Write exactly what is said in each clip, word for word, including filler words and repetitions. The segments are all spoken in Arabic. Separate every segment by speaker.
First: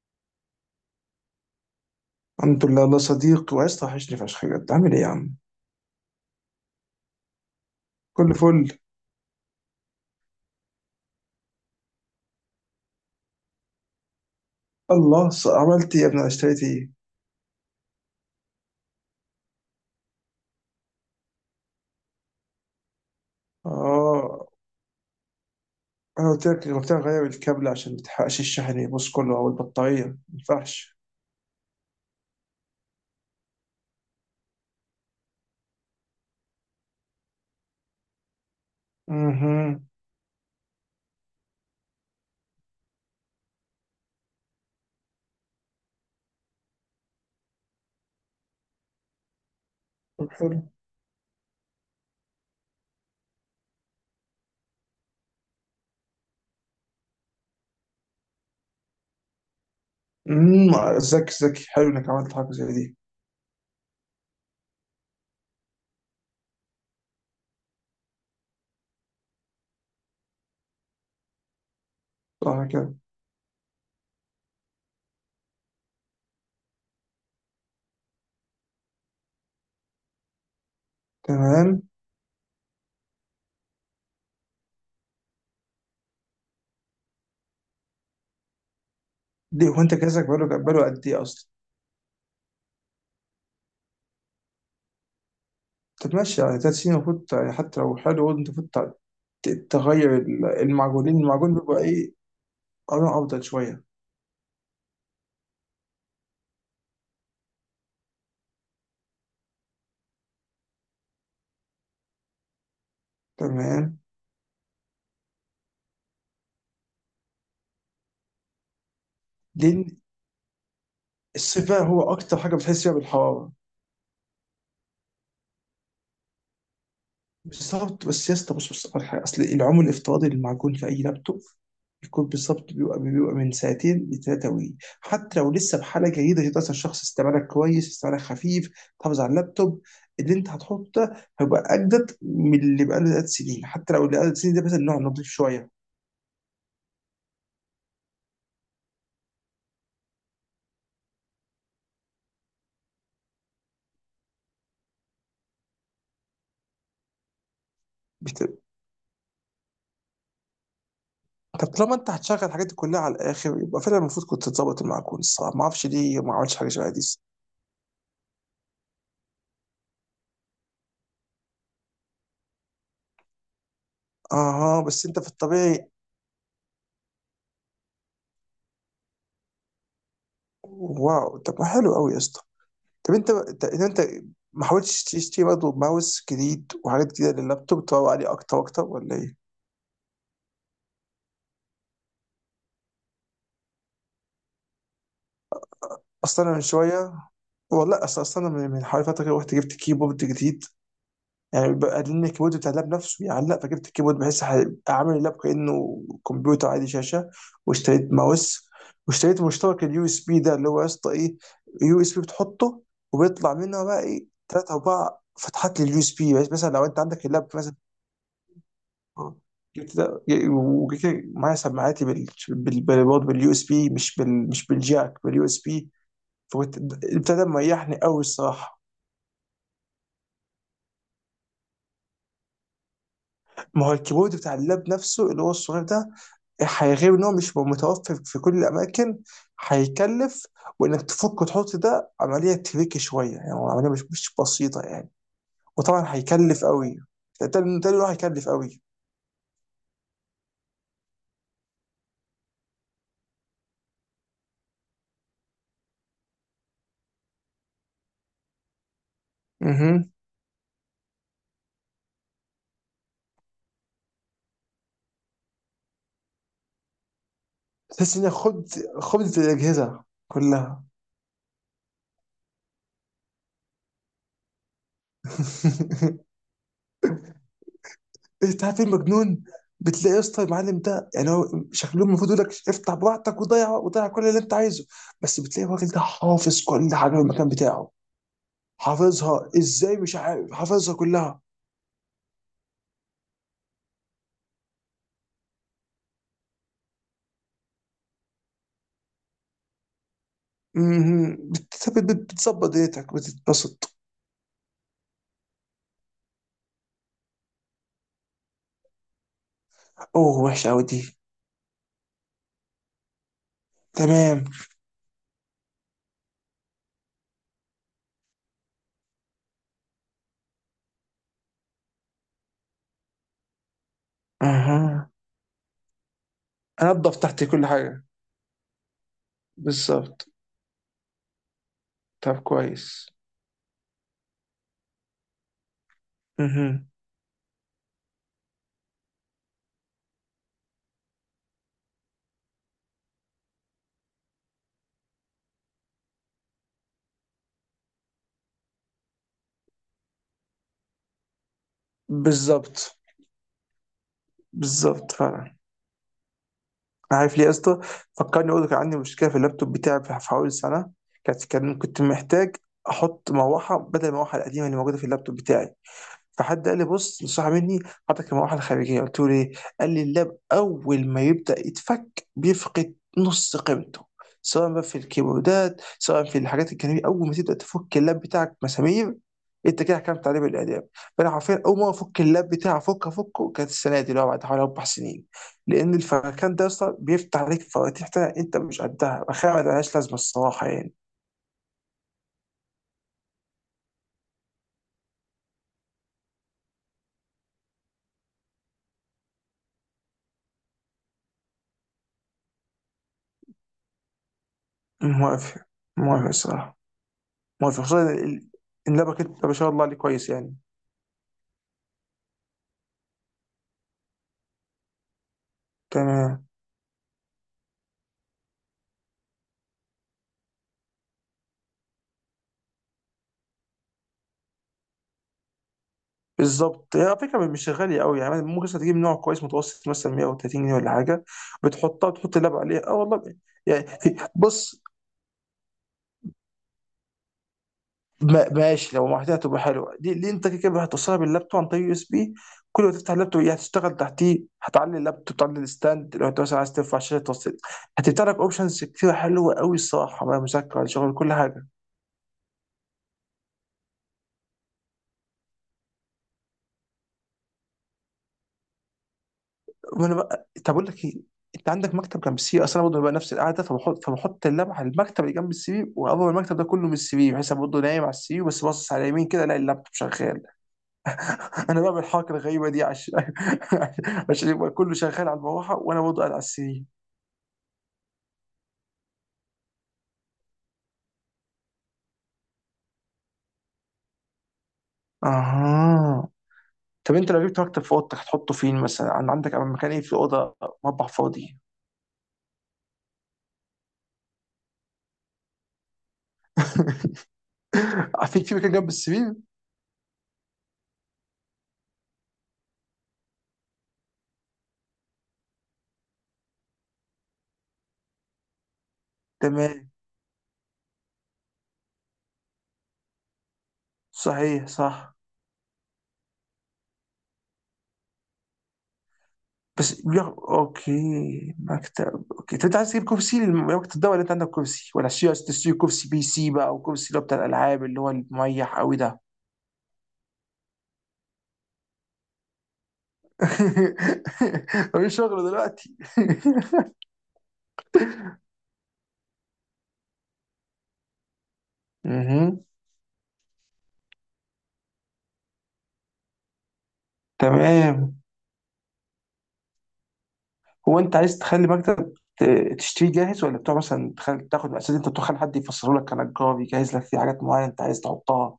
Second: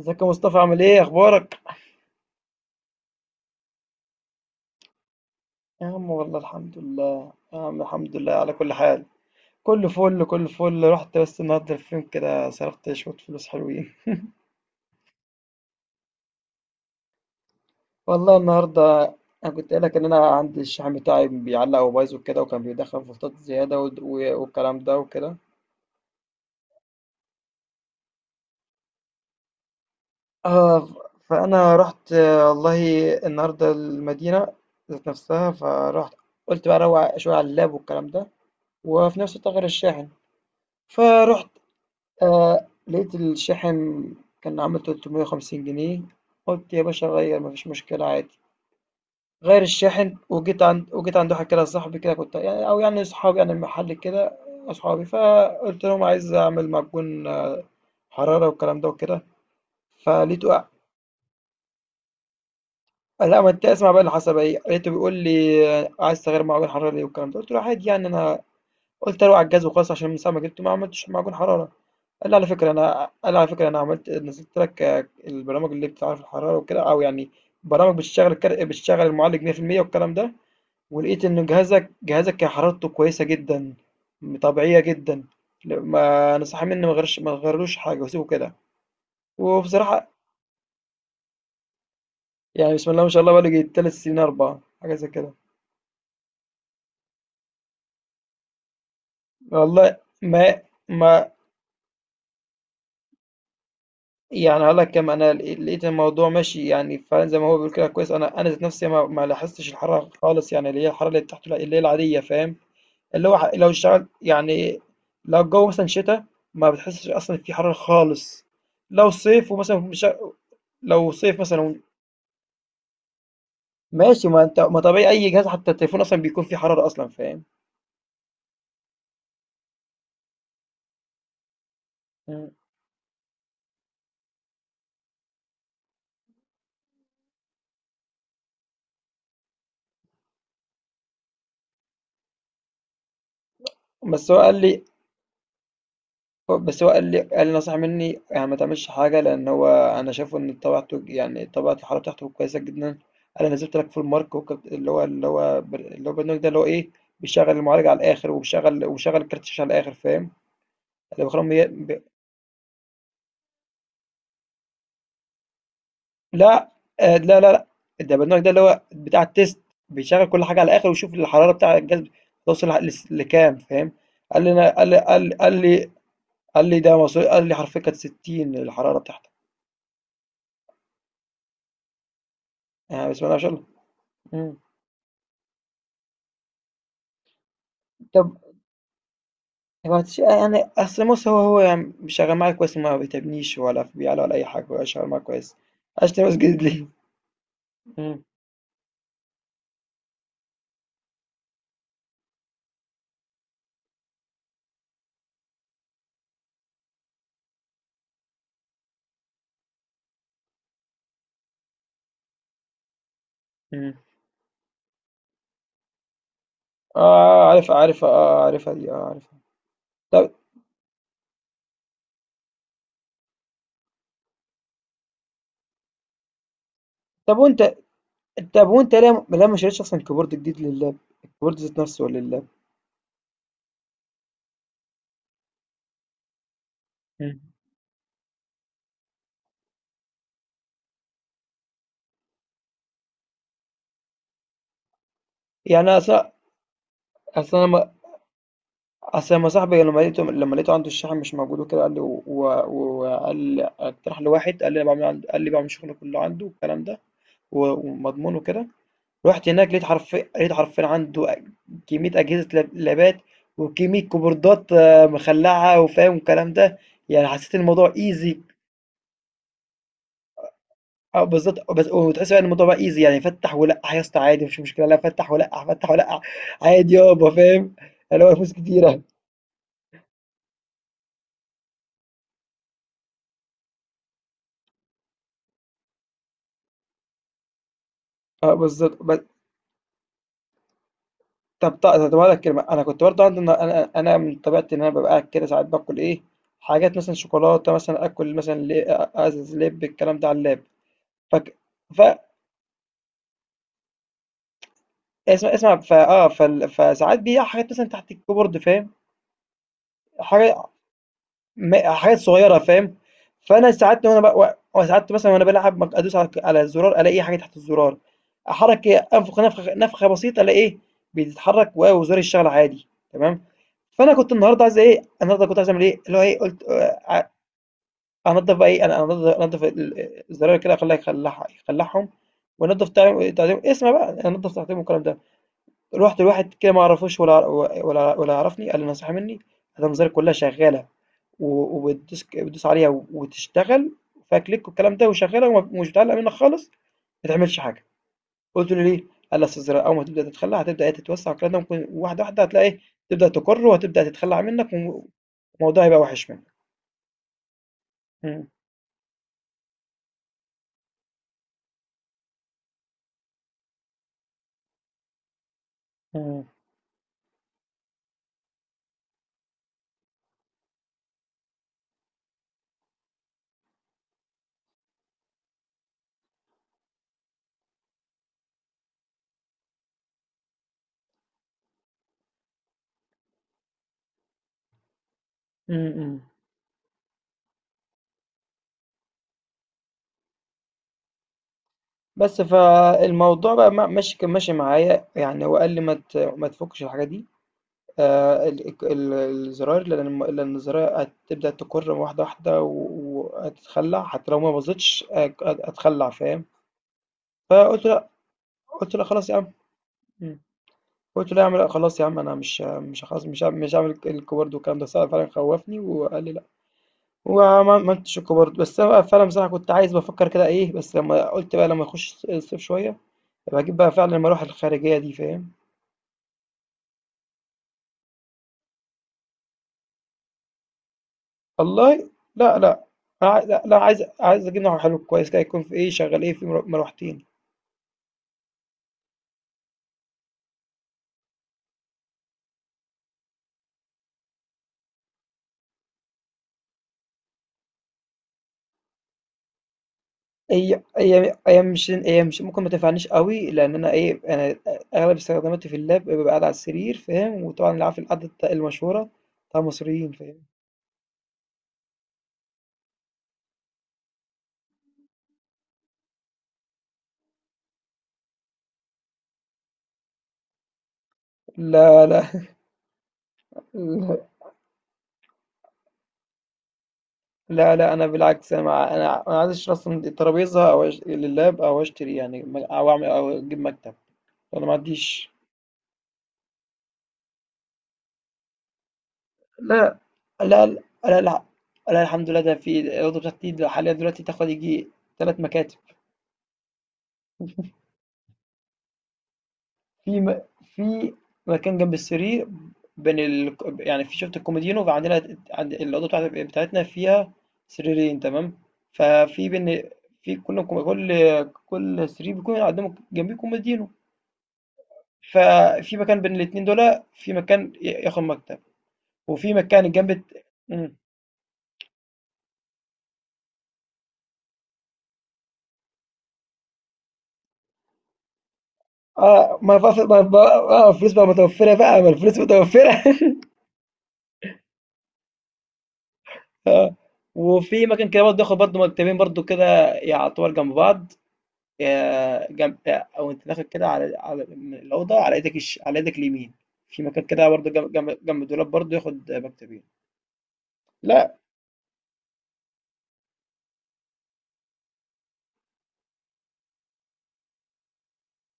Speaker 1: ازيك يا مصطفى عامل ايه اخبارك؟
Speaker 2: الحمد لله الله صديق وعايز توحشني فشخ بجد، عامل ايه يا عم؟
Speaker 1: يا عم والله الحمد لله يا عم الحمد لله
Speaker 2: كل
Speaker 1: على كل
Speaker 2: فل.
Speaker 1: حال. كله فل كله فل رحت بس النهارده الفيلم كده صرفت شويه فلوس حلوين.
Speaker 2: الله ص- عملت ايه يا ابني؟ أنا اشتريت ايه؟
Speaker 1: والله النهارده انا كنت قايل لك ان انا عندي الشحن بتاعي بيعلق وبايظ وكده وكان بيدخل فولتات زياده ود- و-
Speaker 2: اه،
Speaker 1: والكلام ده وكده.
Speaker 2: انا قلت لك قلت لك غير الكابل عشان ما تحرقش الشحن يبص كله او البطاريه ما
Speaker 1: اه ف-
Speaker 2: ينفعش.
Speaker 1: فانا رحت آه، والله النهارده المدينه ذات نفسها فرحت، قلت بقى اروق شويه على اللاب والكلام ده، وفي نفس الوقت اغير
Speaker 2: اها.
Speaker 1: الشاحن. فرحت آه لقيت الشاحن كان عامل ثلاثمائة وخمسين جنيه. قلت يا باشا غير مفيش مشكلة عادي، غير الشاحن.
Speaker 2: طب
Speaker 1: وجيت
Speaker 2: حلو.
Speaker 1: عند وجيت عند واحد كده صاحبي كده، كنت يعني أو يعني صحابي يعني المحل كده أصحابي، فقلت لهم عايز أعمل معجون حرارة والكلام ده وكده. فلقيته قا-
Speaker 2: امم ذكي ذكي، حلو انك عملت حاجه زي دي.
Speaker 1: لا ما انت اسمع بقى اللي حصل بقى ايه. لقيته بيقول لي عايز تغير معجون حرارة ليه والكلام ده، قلت له عادي يعني أنا قلت اروح على الجهاز وخلاص عشان من ساعة ما جبته ما عملتش معجون حرارة. قال لي على
Speaker 2: صح
Speaker 1: فكرة
Speaker 2: كده.
Speaker 1: أنا قال لي على فكرة أنا عملت نزلت لك آه، البرامج اللي بتعرف الحرارة وكده أو يعني برامج بتشتغل الكر... بتشتغل المعالج مية في المية والكلام ده، ولقيت إن
Speaker 2: تمام.
Speaker 1: جهازك جهازك كان حرارته كويسة جدا، طبيعية جدا. لا- ما نصح مني، ما غيرش، ما غيرلوش حاجة وسيبه كده.
Speaker 2: ليه، هو انت
Speaker 1: وبصراحة
Speaker 2: جهازك بقاله بقاله قد ايه اصلا؟
Speaker 1: يعني بسم الله ما شاء الله بقالي تلات سنين أربعة حاجة زي كده.
Speaker 2: طب ماشي، يعني ثلاث سنين المفروض يعني حتى لو حلو برضه انت المفروض ت-
Speaker 1: والله
Speaker 2: تغير ال-
Speaker 1: ما
Speaker 2: المعجونين
Speaker 1: ما
Speaker 2: المعجون، بيبقى ايه قرن افضل شويه.
Speaker 1: يعني هاقول لك كام. أنا ل لقيت الموضوع ماشي يعني فعلًا زي ما هو بيقول، كده كويس. أنا أنا ذات نفسي ما ما لاحظتش الحرارة خالص، يعني اللي هي الحرارة اللي تحت اللي هي العادية، فاهم، اللي هو ح لو
Speaker 2: تمام.
Speaker 1: اشتغلت يعني. لو الجو مثلًا شتا ما بتحسش أصلًا في حرارة خالص. لو صيف
Speaker 2: دي
Speaker 1: ومثلًا مش ع لو صيف مثلًا
Speaker 2: السباع هو اكتر حاجه بتحس فيها بالحراره.
Speaker 1: ماشي. ما أنت ما طبيعي أي جهاز حتى التليفون أصلًا بيكون فيه حرارة أصلًا، فاهم.
Speaker 2: بالظبط، بس يا اسطى بص بص على حاجه، اصل العمر الافتراضي للمعجون في اي لابتوب يكون
Speaker 1: إمم،
Speaker 2: بالظبط بيبقى بيبقى من ساعتين لثلاثه وي حتى لو لسه بحاله جيده، تقدر الشخص استعمالك كويس، استعمالك خفيف، تحافظ على اللابتوب. اللي انت هتحطه ده هيبقى اجدد من اللي بقاله ثلاث سنين، حتى لو اللي بقاله
Speaker 1: بس هو
Speaker 2: ثلاث سنين
Speaker 1: قال
Speaker 2: ده مثلا
Speaker 1: لي،
Speaker 2: نوع نضيف شويه.
Speaker 1: هو- بس هو قال لي قال لي نصح مني يعني ما تعملش حاجة، لأن هو أنا شايفه إن طبيعته يعني طبيعة الحالة بتاعته كويسة جدا. أنا نزلت لك فول مارك وكبت- اللي هو اللي هو بر- اللي هو البرنامج ده اللي هو إيه، بيشغل المعالج على الآخر
Speaker 2: بت-
Speaker 1: وبيشغل وبيشغل الكارت الشاشة على الآخر، فاهم. اللي بخرم ي...
Speaker 2: طب طالما
Speaker 1: ب...
Speaker 2: انت هتشغل الحاجات دي كلها على الاخر، يبقى فعلا المفروض كنت تظبط المعجون. الصراحه ما اعرفش ليه ما عملتش حاجه
Speaker 1: لا
Speaker 2: شبه دي.
Speaker 1: آه لا لا لا ده البرنامج ده اللي هو بتاع التيست، بيشغل كل حاجة على الآخر ويشوف الحرارة بتاع الجهاز توصل ل- لكام، فاهم. قال لي أنا
Speaker 2: اه،
Speaker 1: قال لي
Speaker 2: بس انت
Speaker 1: قال
Speaker 2: في
Speaker 1: لي قال
Speaker 2: الطبيعي.
Speaker 1: لي قال لي ده مصري، قال لي حرفيا كانت ستين الحرارة بتاعتك.
Speaker 2: واو، طب ما حلو قوي يا اسطى.
Speaker 1: يعني
Speaker 2: طب
Speaker 1: بسم
Speaker 2: انت
Speaker 1: الله ما شاء
Speaker 2: انت
Speaker 1: الله.
Speaker 2: انت
Speaker 1: مم.
Speaker 2: ما حاولتش تشتري برضه ماوس جديد وحاجات جديده لللابتوب تروق عليه
Speaker 1: طب
Speaker 2: اكتر واكتر، ولا ايه؟
Speaker 1: هو تش- يعني اصل بص، هو هو يعني شغال معايا كويس، ما بيتعبنيش ولا في بيعلى ولا اي حاجه، هو شغال معايا كويس، اشتري بس
Speaker 2: اصلا انا من
Speaker 1: جديد ليه؟
Speaker 2: شويه، والله اصلا
Speaker 1: مم.
Speaker 2: اصلا من من حوالي فتره كده رحت جبت كيبورد جديد. يعني بقى لان الكيبورد بتاع اللاب نفسه يعلق، فجبت الكيبورد بحيث ح- اعمل اللاب كانه كمبيوتر عادي، شاشه، واشتريت ماوس، واشتريت مشترك اليو اس بي ده اللي هو يا اسطى ايه، يو اس بي بتحطه وبيطلع منها
Speaker 1: مم.
Speaker 2: بقى ايه ثلاث اربع فتحات لليو اس بي. بس مثلا لو انت عندك
Speaker 1: اه
Speaker 2: اللاب
Speaker 1: عارف
Speaker 2: مثلا،
Speaker 1: عارف اه عارفها دي اه
Speaker 2: اه
Speaker 1: عارفها.
Speaker 2: جبت ده
Speaker 1: طب
Speaker 2: ج- وجبت كده معايا سماعاتي بال بال- بال- برضه باليو اس بي، مش بال مش بالجاك، باليو اس بي. فكنت، البتاع
Speaker 1: طب
Speaker 2: ده
Speaker 1: وانت
Speaker 2: مريحني قوي
Speaker 1: طب
Speaker 2: الصراحه.
Speaker 1: وانت ليه ليه ما شريتش اصلا كيبورد جديد لللاب، الكيبورد ذات نفسه لللاب.
Speaker 2: ما هو الكيبورد بتاع اللاب نفسه اللي هو الصغير ده، هيغير ان هو
Speaker 1: مم.
Speaker 2: مش متوفر في كل الاماكن، هيكلف، وانك تفك وتحط ده عمليه تريكي شويه، يعني هو عمليه مش مش بسيطه يعني،
Speaker 1: يعني
Speaker 2: وطبعا
Speaker 1: اصلا
Speaker 2: هيكلف قوي. ده ده
Speaker 1: اصلا
Speaker 2: ده
Speaker 1: لما
Speaker 2: اللي هو هيكلف قوي.
Speaker 1: اصلا لما صاحبي لما لقيته لما لقيته عنده الشاحن مش موجود وكده، قال لي و- و- وقال اقترح لي واحد، قال لي أنا بعمل عند- قال لي بعمل شغل كله عنده والكلام ده و- ومضمون وكده. رحت هناك لقيت
Speaker 2: اها.
Speaker 1: حرفيا لقيت حرفيا عنده أ- كمية أجهزة لاب- لابات، وكمية كيبوردات آه، مخلعة، وفاهم الكلام ده. يعني حسيت إن الموضوع
Speaker 2: تحس انك
Speaker 1: ايزي،
Speaker 2: خبز خبز الاجهزه كلها.
Speaker 1: أو بالظبط. بس وتحس بقى إن الموضوع بقى ايزي، يعني فتح ولقح يا اسطى عادي مفيش مشكلة، لا فتح ولقح فتح ولقح عادي يابا فاهم، اللي هو فلوس
Speaker 2: انت عارف ايه
Speaker 1: كتيرة.
Speaker 2: المجنون، بتلاقي يا اسطى المعلم ده يعني هو شكله المفروض يقول لك افتح براحتك وضيع وضيع كل اللي انت عايزه، بس بتلاقي الراجل ده حافظ كل حاجه في المكان بتاعه.
Speaker 1: اه بالظبط. بس-
Speaker 2: حافظها ازاي، مش عارف، حافظها كلها.
Speaker 1: طب طب طب أقول لك كلمة. أنا كنت برضه عندي، أنا أنا أنا من طبيعتي إن أنا ببقى قاعد كده ساعات باكل إيه، حاجات مثلا شوكولاتة، مثلا آكل مثلا لي- أزز لب، الكلام ده على اللاب.
Speaker 2: مهم.
Speaker 1: فك...
Speaker 2: بت- بت- بتظبط دنيتك بتتبسط.
Speaker 1: اسمع اسمع ف اه فال- فساعات بيقع حاجات مثلا تحت الكيبورد، فاهم،
Speaker 2: اوه
Speaker 1: حاجه،
Speaker 2: وحشه قوي دي.
Speaker 1: م- حاجات صغيره فاهم. فانا ساعات وانا
Speaker 2: تمام.
Speaker 1: بق... ساعات مثلا وانا بلعب ممكن ادوس على على الزرار، الاقي حاجه تحت الزرار، احرك انفخ نفخه نفخه بسيطه، الاقي ايه بيتحرك، و- وزرار الشغل عادي تمام. فانا كنت النهارده عايز ايه
Speaker 2: اها.
Speaker 1: النهارده كنت عايز اعمل ايه، اللي هو ايه، قلت
Speaker 2: انضف
Speaker 1: آه،
Speaker 2: تحتي كل حاجه.
Speaker 1: انضف بقى ايه. انا انضف انضف ال-
Speaker 2: بالظبط.
Speaker 1: الزرار كده، اخليها يخلعها يخلعهم،
Speaker 2: طب
Speaker 1: وانضف
Speaker 2: كويس.
Speaker 1: تعليم تعليم اسمع بقى، انضف تعليم والكلام ده. رُحت لواحد كده ما
Speaker 2: اها.
Speaker 1: أعرفوش ولا ولا ولا يعرفني. قال لي نصيحة مني، الأنظار كلها شغالة، و وبتدوس ك بتدوس عليها وتشتغل وفيها كليك والكلام ده، وشغالة وم ومش بتعلق منك خالص، ما تعملش حاجة. قلت له: "ليه؟" قال لي: "أصل الزراعة أول ما تبدأ تتخلى هتبدأ إيه تتوسع والكلام ده، ممكن واحدة، واحدة هتلاقي إيه
Speaker 2: بالظبط.
Speaker 1: تبدأ تُكُر، وهتبدأ تتخلى عن منك و
Speaker 2: بالظبط فعلا.
Speaker 1: والموضوع هيبقى وِحِش منك."
Speaker 2: عارف ليه يا اسطى،
Speaker 1: إمم،
Speaker 2: فكرني اقول لك عندي مشكله في اللابتوب بتاعي، في في حوالي سنه، كانت كان كنت محتاج احط مروحه بدل المروحه القديمه اللي موجوده في اللابتوب بتاعي،
Speaker 1: إمم،
Speaker 2: فحد قال لي بص نصح مني، حطك المروحه الخارجيه. قلت له ليه؟ قال لي اللاب اول ما يبدا يتفك بيفقد نص قيمته، سواء بقى في الكيبوردات سواء في الحاجات الجانبيه، اول ما تبدا تفك اللاب بتاعك مسامير انت كده حكمت عليه بالاعدام. فانا حرفيا اول ما افك اللاب بتاعي، افك افكه، كانت السنه دي اللي هو بعد حوالي اربع سنين،
Speaker 1: إمم،
Speaker 2: لان
Speaker 1: إمم.
Speaker 2: الفركان ده اصلا بيفتح عليك فواتير تانية انت مش قدها، بخير ما لهاش لازمه الصراحه يعني.
Speaker 1: بس فالموضوع بقى ما ماشي كان ماشي معايا، يعني هو قال لي: "ما ت ما تفكش الحاجة دي." آه، ال- الك- ال- الزراير، لان لان الزراير هتبدأ تكر واحدة واحدة و- وهتتخلع، حتى لو ما باظتش أك-
Speaker 2: موافق.
Speaker 1: أت- اتخلع،
Speaker 2: موافق
Speaker 1: فاهم.
Speaker 2: الصراحه. موافق،
Speaker 1: فقلت لا،
Speaker 2: خصوصا ان
Speaker 1: قلت
Speaker 2: إن
Speaker 1: لا
Speaker 2: لابك
Speaker 1: خلاص يا
Speaker 2: انت
Speaker 1: عم.
Speaker 2: ما شاء الله عليه كويس
Speaker 1: مم.
Speaker 2: يعني.
Speaker 1: قلت له يا عم لا خلاص يا عم، انا مش مش خلاص مش هعمل- مش هعمل الك- الكوبرد والكلام ده، صراحة فعلا خوفني وقال لي لا.
Speaker 2: تمام.
Speaker 1: وما ما عملتش الكوبرد، بس انا فعلا بصراحة كنت عايز، بفكر كده ايه، بس لما قلت بقى لما اخش الصيف شوية، بجيب بقى فعلا لما اروح الخارجية دي، فاهم.
Speaker 2: بالظبط. هي على فكره مش غاليه قوي، يعني ممكن مثلا تجيب نوع كويس متوسط مثلا مية وتلاتين جنيه ولا حاجه، بتحطها
Speaker 1: والله
Speaker 2: وتحط اللب
Speaker 1: لا لا.
Speaker 2: عليها. اه والله.
Speaker 1: أنا عاي- لا, لا
Speaker 2: يعني
Speaker 1: عايز عايز اجيب نوع
Speaker 2: بص،
Speaker 1: حلو كويس كده، يكون في ايه شغال ايه، في مرو- مروحتين.
Speaker 2: ما- ماشي لو محتاجها تبقى حلوه دي, دي, انت كده كده هتوصلها باللابتوب عن طريق يو اس بي، كل ما تفتح اللابتوب هي هتشتغل تحتيه، هتعلي اللابتوب، تعلي الستاند، لو انت مثلا عايز ترفع شاشه توصل، هتفتح لك اوبشنز كتير حلوه قوي الصراحه، بقى مذاكره
Speaker 1: هي
Speaker 2: ولا شغل كل
Speaker 1: هي هي
Speaker 2: حاجه.
Speaker 1: مش هي مش ممكن ما تنفعنيش قوي، لان انا ايه انا اغلب استخداماتي في اللاب ببقى قاعد على السرير فاهم، وطبعا اللي عارف القعده بتاع- المشهوره بتاع المصريين،
Speaker 2: وانا
Speaker 1: فاهم.
Speaker 2: بقى طب اقول لك ايه، انت عندك مكتب جنب السي في؟ اصل انا برضه ببقى نفس القعده، فبحط فبحط اللمعه على المكتب اللي جنب السي في، واقرب المكتب ده كله من السي في، بحيث أنا برضه نايم على السي في بس باصص على اليمين كده الاقي اللابتوب شغال. انا بعمل
Speaker 1: لا
Speaker 2: الحركه
Speaker 1: لا.
Speaker 2: الغريبه دي عشان عشان يبقى كله شغال على المروحه وانا برضه قاعد على السي في.
Speaker 1: لا لا، انا بالعكس، انا مع- انا انا عايز اشتري اصلا الترابيزه، او أش- لللاب، او اشتري يعني او اعمل او اجيب مكتب، انا ما عنديش.
Speaker 2: اها. طب انت لو جبت مكتب في اوضتك هتحطه فين مثلا، عن- عندك مكان
Speaker 1: لا
Speaker 2: ايه في اوضه؟
Speaker 1: لا لا
Speaker 2: مطبخ
Speaker 1: لا, لا
Speaker 2: فاضي؟
Speaker 1: لا الحمد لله، ده في الأوضة بتاعتي ده حاليا دلوقتي تاخد يجي ثلاث مكاتب.
Speaker 2: في في مكان جنب السرير،
Speaker 1: في م... في مكان جنب السرير، بين ال... يعني في شفت الكوميدينو، وعندنا عند الأوضة بتاعت... بتاعتنا فيها سريرين تمام. ففي بين
Speaker 2: تمام.
Speaker 1: في كل كل كل سرير بيكون قدامه جنبيه كوميدينو،
Speaker 2: صحيح صح.
Speaker 1: ففي مكان بين الاتنين دول، في مكان ي- ياخد مكتب، وفي مكان
Speaker 2: بس
Speaker 1: جنب
Speaker 2: يا
Speaker 1: الت-
Speaker 2: اوكي، مكتب. اوكي، طب انت عايز تجيب كرسي لمكتب ده ولا انت عندك كرسي، ولا عشان عايز تشتري كرسي بي سي بقى، او كرسي اللي هو بتاع الالعاب اللي هو المريح قوي ده؟
Speaker 1: آه، ما بقى ف ما ب آه، الفلوس بقى متوفّرة بقى، ما الفلوس متوفّرة.
Speaker 2: مفيش شغل دلوقتي.
Speaker 1: آه، وفي مكان كده برضه آخد برضه مكتبين برضه كده يعتبر جنب بعض. آآ،
Speaker 2: مهم.
Speaker 1: جنب، وأنت داخل كده على على من الأوضة على إيدك الش على إيدك اليمين، في مكان كده برضه جنب جنب
Speaker 2: تمام.
Speaker 1: جنب الدولاب برضه ياخد مكتبين.
Speaker 2: هو انت
Speaker 1: لأ،
Speaker 2: عايز تخلي مكتب ت- تشتريه جاهز، ولا بتوع مثلا تخل... تاخد اساس انت تخلي حد يفسره لك كنجار يجهز لك في حاجات معينه انت عايز تحطها؟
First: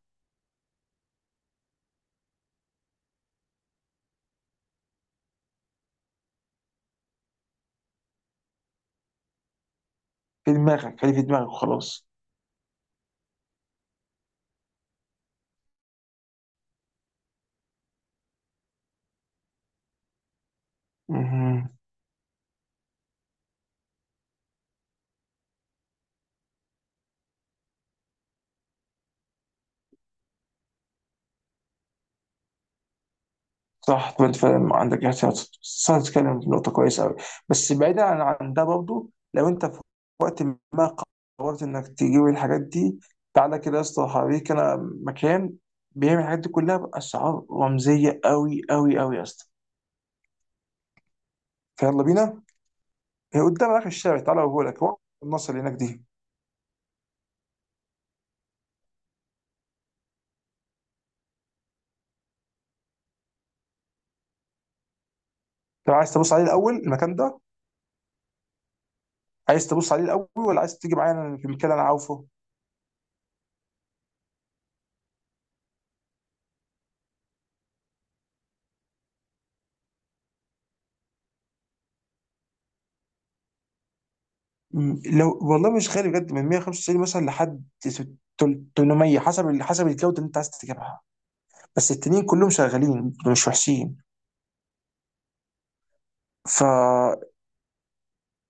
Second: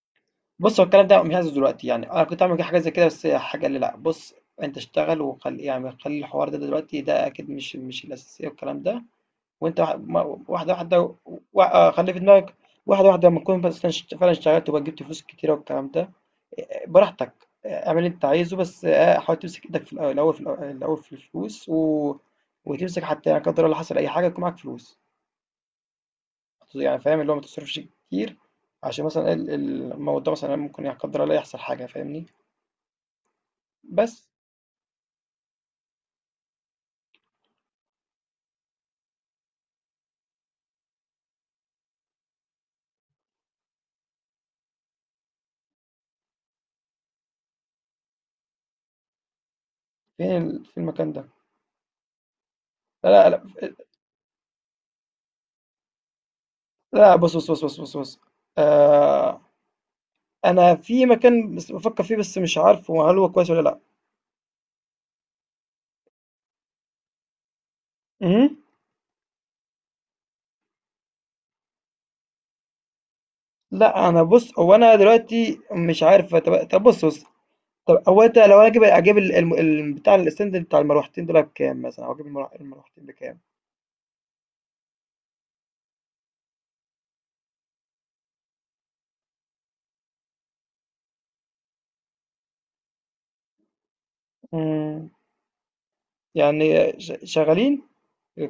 Speaker 1: بُص، هو الكلام ده مش عايزه دلوقتي يعني، أنا كنت هاعمل حاجة زي كده، بس الحاج قال لي لأ، بُص أنت اشتغل وخلّي يعني خلّي الحوار ده دلوقتي، ده أكيد مش مش الأساسية والكلام ده. وانت واحد- ما-
Speaker 2: في
Speaker 1: واحده
Speaker 2: دماغك، خلي
Speaker 1: واحده،
Speaker 2: في دماغك
Speaker 1: وا- آه،
Speaker 2: وخلاص.
Speaker 1: خلي في دماغك، واحده واحده لما تكون بس اشت- فعلا اشتغلت وبقى جبت فلوس كتيره والكلام ده. آه، براحتك، آه، اعمل اللي انت عايزه، بس آه، حاول تمسك ايدك في الأول- الاول في الأول الأول في الفلوس،
Speaker 2: مهم.
Speaker 1: و... وتمسك حتى يعني قدر الله حصل اي حاجه يكون معاك فلوس، يعني فاهم اللي هو ما تصرفش كتير، عشان مثلا ال- ال- الموضوع مثلا ممكن يعني قدر الله يحصل حاجه فاهمني.
Speaker 2: صح. طب
Speaker 1: بس
Speaker 2: انت فاهم، عندك احتياط. صح، تتكلم في نقطة كويسة أوي. بس بعيدا عن عن ده برضه، لو انت في وقت ما قررت انك تجيب الحاجات دي، تعالى كده يا اسطى هوريك انا مكان بيعمل الحاجات دي كلها بأسعار رمزية أوي أوي أوي يا اسطى.
Speaker 1: فين ال- في المكان ده؟
Speaker 2: فيلا بينا.
Speaker 1: لا لا
Speaker 2: هي
Speaker 1: لا
Speaker 2: قدام اخر الشارع، تعالى اوريهولك، هو النصر اللي هناك دي.
Speaker 1: لا، بص بص بص بص بص بص آه، أنا في مكان بس بافكّر فيه، بس مش عارفه هل هو كويس والّا لأ.
Speaker 2: لو عايز تبص عليه الأول المكان ده،
Speaker 1: اهم،
Speaker 2: عايز تبص عليه الأول ولا عايز تيجي معايا في المكان اللي أنا عارفه؟
Speaker 1: لأ أنا بُص، هو أنا دلوقتي مش عارف. طب طب بُص، بُص، طب هو أنت، لو أنا أجيب أجيب ال الم ال بتاع الstand بتاع المروحتين دُولة بكام مثلًا، أو أجيب المر المروحتين بكام؟
Speaker 2: مم. لو والله مش غالي بجد، من مائة وخمسة وتسعين مثلا لحد ست- تل- ثمانمائة، حسب ال- حسب الجوده اللي انت عايز تجيبها، بس التانيين كلهم شغالين، مش وحشين.
Speaker 1: إمم،
Speaker 2: فا
Speaker 1: يعني ش شغالين؟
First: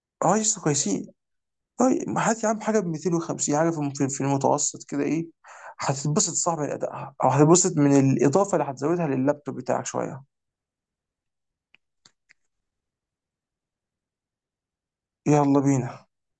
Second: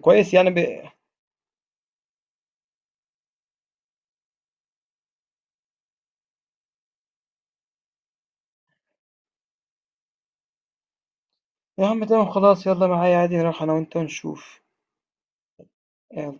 Speaker 1: كويس
Speaker 2: اه،
Speaker 1: يعني
Speaker 2: يس
Speaker 1: ب.
Speaker 2: كويسين. طيب هات يا عم حاجه ب ميتين وخمسين، حاجه في الم- في في المتوسط كده، ايه هتتبسط صح من ادائها، او هتتبسط من الاضافه اللي هتزودها لللابتوب بتاعك شويه.
Speaker 1: يا عم تمام خلاص يالّا معايا عادي نروح أنا وأنت ونشوف،
Speaker 2: يلا بينا.
Speaker 1: يالّا.